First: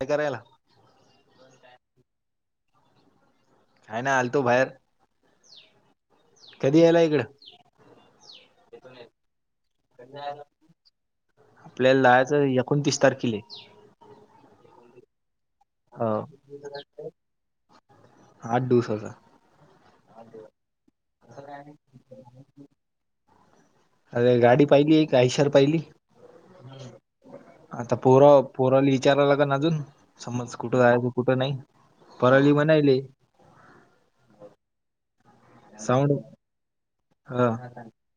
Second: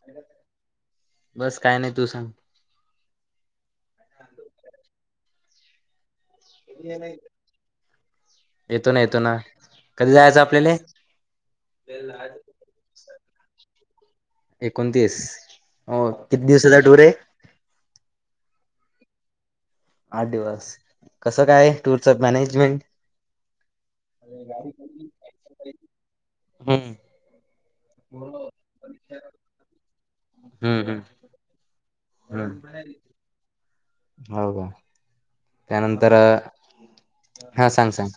काय करायला? बस काय नाही. तू सांग. काही नाही आलतो बाहेर, कधी यायला इकडं? येतो ना. येतो ना. कधी जायचं आपल्याले? आपल्याला जायाचं एकोणतीस तारखीले. एकोणतीस. हो किती दिवसाचा टूर आहे? आठ दिवसाचा. आठ दिवस, कसं काय आहे टूरच मॅनेजमेंट? अरे हम्म गाडी पाहिलीये का? आयशर पाहिली? हम्म आता पोरा-पोराला ईचाराय लागल अजून समज कुठं हम्म जायच? कुठं नाही. परवादिवशी म्हणायले. हाव का? साऊंड त्यानंतर अ हा सांग-सांग.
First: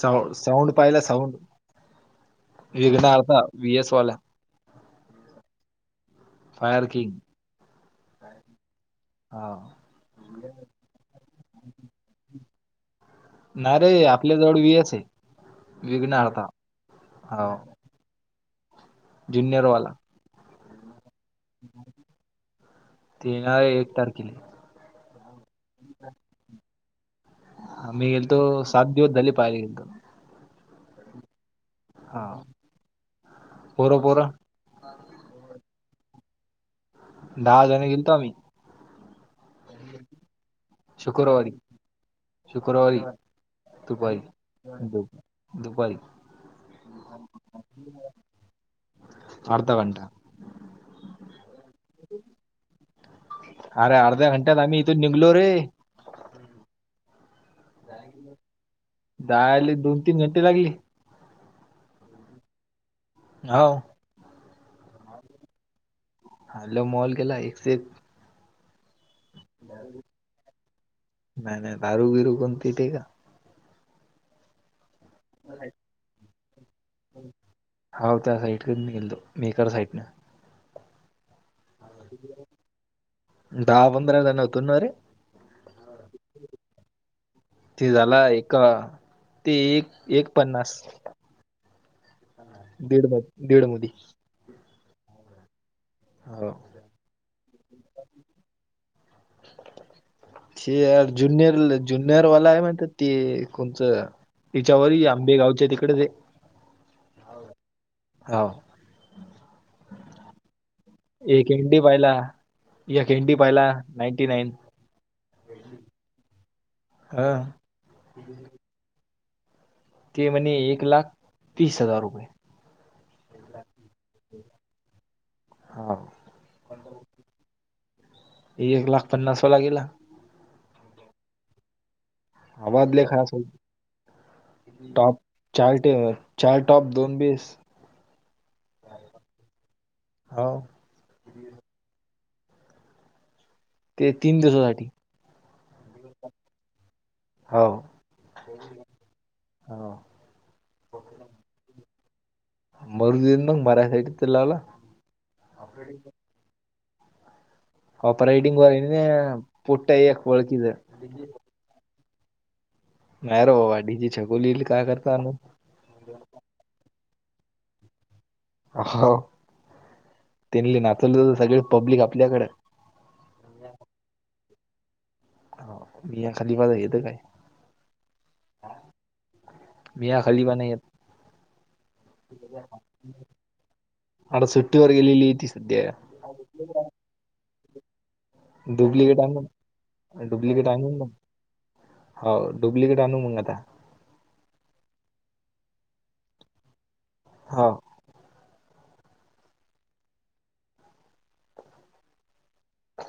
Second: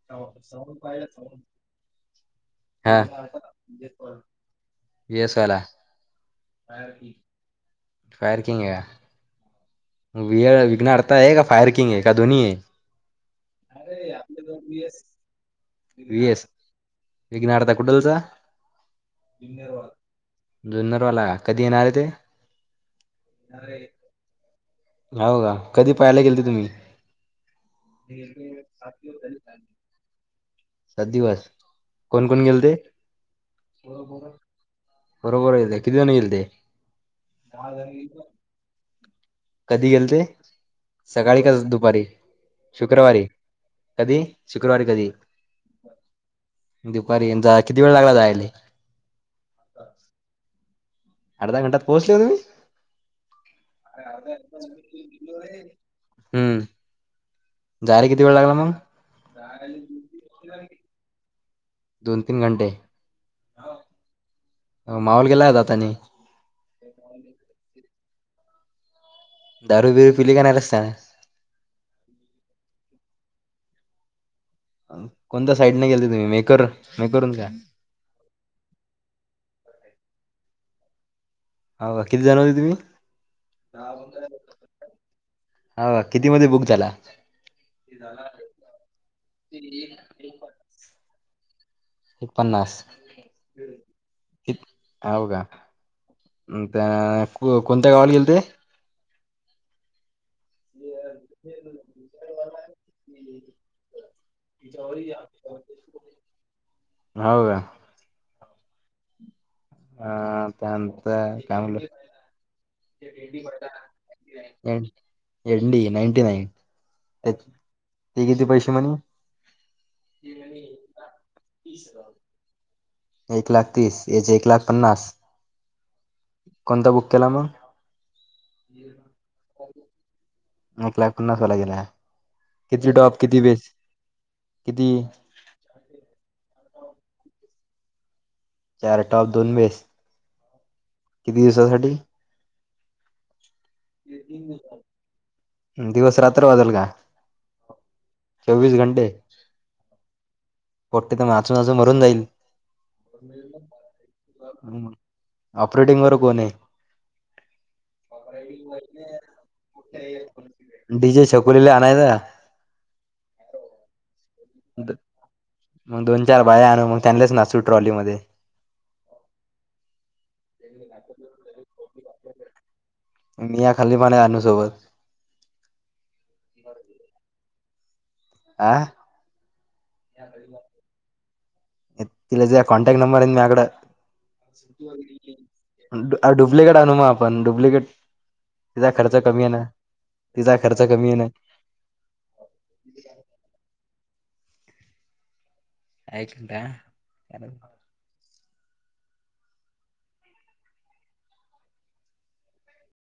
साऊंड- साऊंड पाहिला साऊंड? एकदा आलतां वी एस वाला. वी एस वाला, फायर किंग-फायर किंग आहे हा. हा. विअर विघ्नहर्ता आहे का फायर किंग आहे. का दोन्हीये? नाही रे अरे आपल्या जवळ आपल्याला तर व्ही वी आहे एस. विघ्न वी अर्था एस, हो विघ्नहर्ता कुठलचा? ज्युनियर जुन्नरवाला वाला जुन्नरवाला. कधी येणार आहे ते? ते ना एक तारखेले. हाव का... कधी पाहायला गेलते तुम्ही? मी गेलतो, सात दिवस झाले पाहायला गेलतो. सात दिवस, हा कोण-कोण गेलते? पोरं पोरं बरोबर आहे ते, किती जण गेलते? दहा जण गेलतो आम्ही. कधी गेलते? सकाळी शुक्रवारी का दुपारी? शुक्रवारी. दुपारी कधी? शुक्रवारी दु कधी? दुपारी. दुपारी न जा किती वेळ लागला जायले? अर्धा घंटा. अर्ध घंटात पोहचले तुम्ही? अरे अर्ध्या घंट्यात आम्ही इथून निघलो रे. हम्म... जायले किती वेळ लागला मग? जायला दोन- तीन घंटे लागली. दोन -तीन घंटे. हो. माहोल केला का जातानी? हॅलो... माहोल केला एकसे एक. दारू बिरू पिली का नाही रस्त्यानं? नाही नाही दारू बिरू कोण पिते का. कोणत्या साईडने गेलते तुम्ही? मेकर मेकरून का? हो त्या साईटकडणं गेलतो. मेकर साईटने हो का किती जण होते तुम्ही दहा - पंधरा जण होतो ना रे... हो का किती मध्ये बुक झाला ते झाला एक ते एक एक पन्नास. एक पन्नास, दीड मध दीड मध्ये हव का? हो त्या कोणत्या गावाला गेल ते? हे ज्युनियर ज्युनियरवा आहे म्हणत, ते कोणचं. तिच्यावर आंबेगावच्या तिकडे ते. हो का. हव. हा त्या नंतर काय एनडी म्हलं पाहिला एक ए एनडी पाहिला ninety nine D ninety nine हा. ते किती पैसे म्हणे? ते म्हणे, एक लाख तीस हजार रुपये. एक लाख तीस, हेजे एक लाख पन्नास, हा कोणता बुक केला मग. एक लाख पन्नास वाला गेला. एक लाख पन्नासवाला गेला, किती आवाज लय टॉप, खास किती बेस, किती चार्ट, चार टॉप, दोन बीस चार टॉप, दोन बेस. होव. किती दिवससाठी? ते तीन दिवसासाठी. दिवस रात्र वाजल का, हो चोवीस घंटे. हो कोटी तर माचून वाचून मरून जाईल. मरू दे मग म्हणायचं आहे तर. लावला ऑपरेटिंग वर कोण आहे? ऑपरेटिंग वर आहे ना, पोट्ट्या एक वळखीचं डीजे छकुलीला आणायचं. नाही रे बाबा, डीजे छकुलीला काय करता आणून. मग दोन, चार बाय आणू, मग त्यांनाच नाचू ट्रॉलीमध्ये. हो, त्यांन नाचवलं तर सगळे पब्लिक आपल्याकडे. मिया खलिफा आणि आणू सोबत. हा, मिया खलिफा गल्लीच आहे. आ. मिया खलिफा नाही येतं. तिला ज कॉन्टॅक्ट नंबर आहे, मझ्याकडे. आता सुट्टीवर गेलेली ती सध्या डुप्लिकेट आणू आपण डुप्लिकेट. तिचा खर्च डुप्लिकेट कमी आणून आहे ना, तिचा डुप्लिकेट खर्च आणून कमी मग आहे ना. हो, डुप्लिकेट आनू मग आत्ता. काय खंता. हा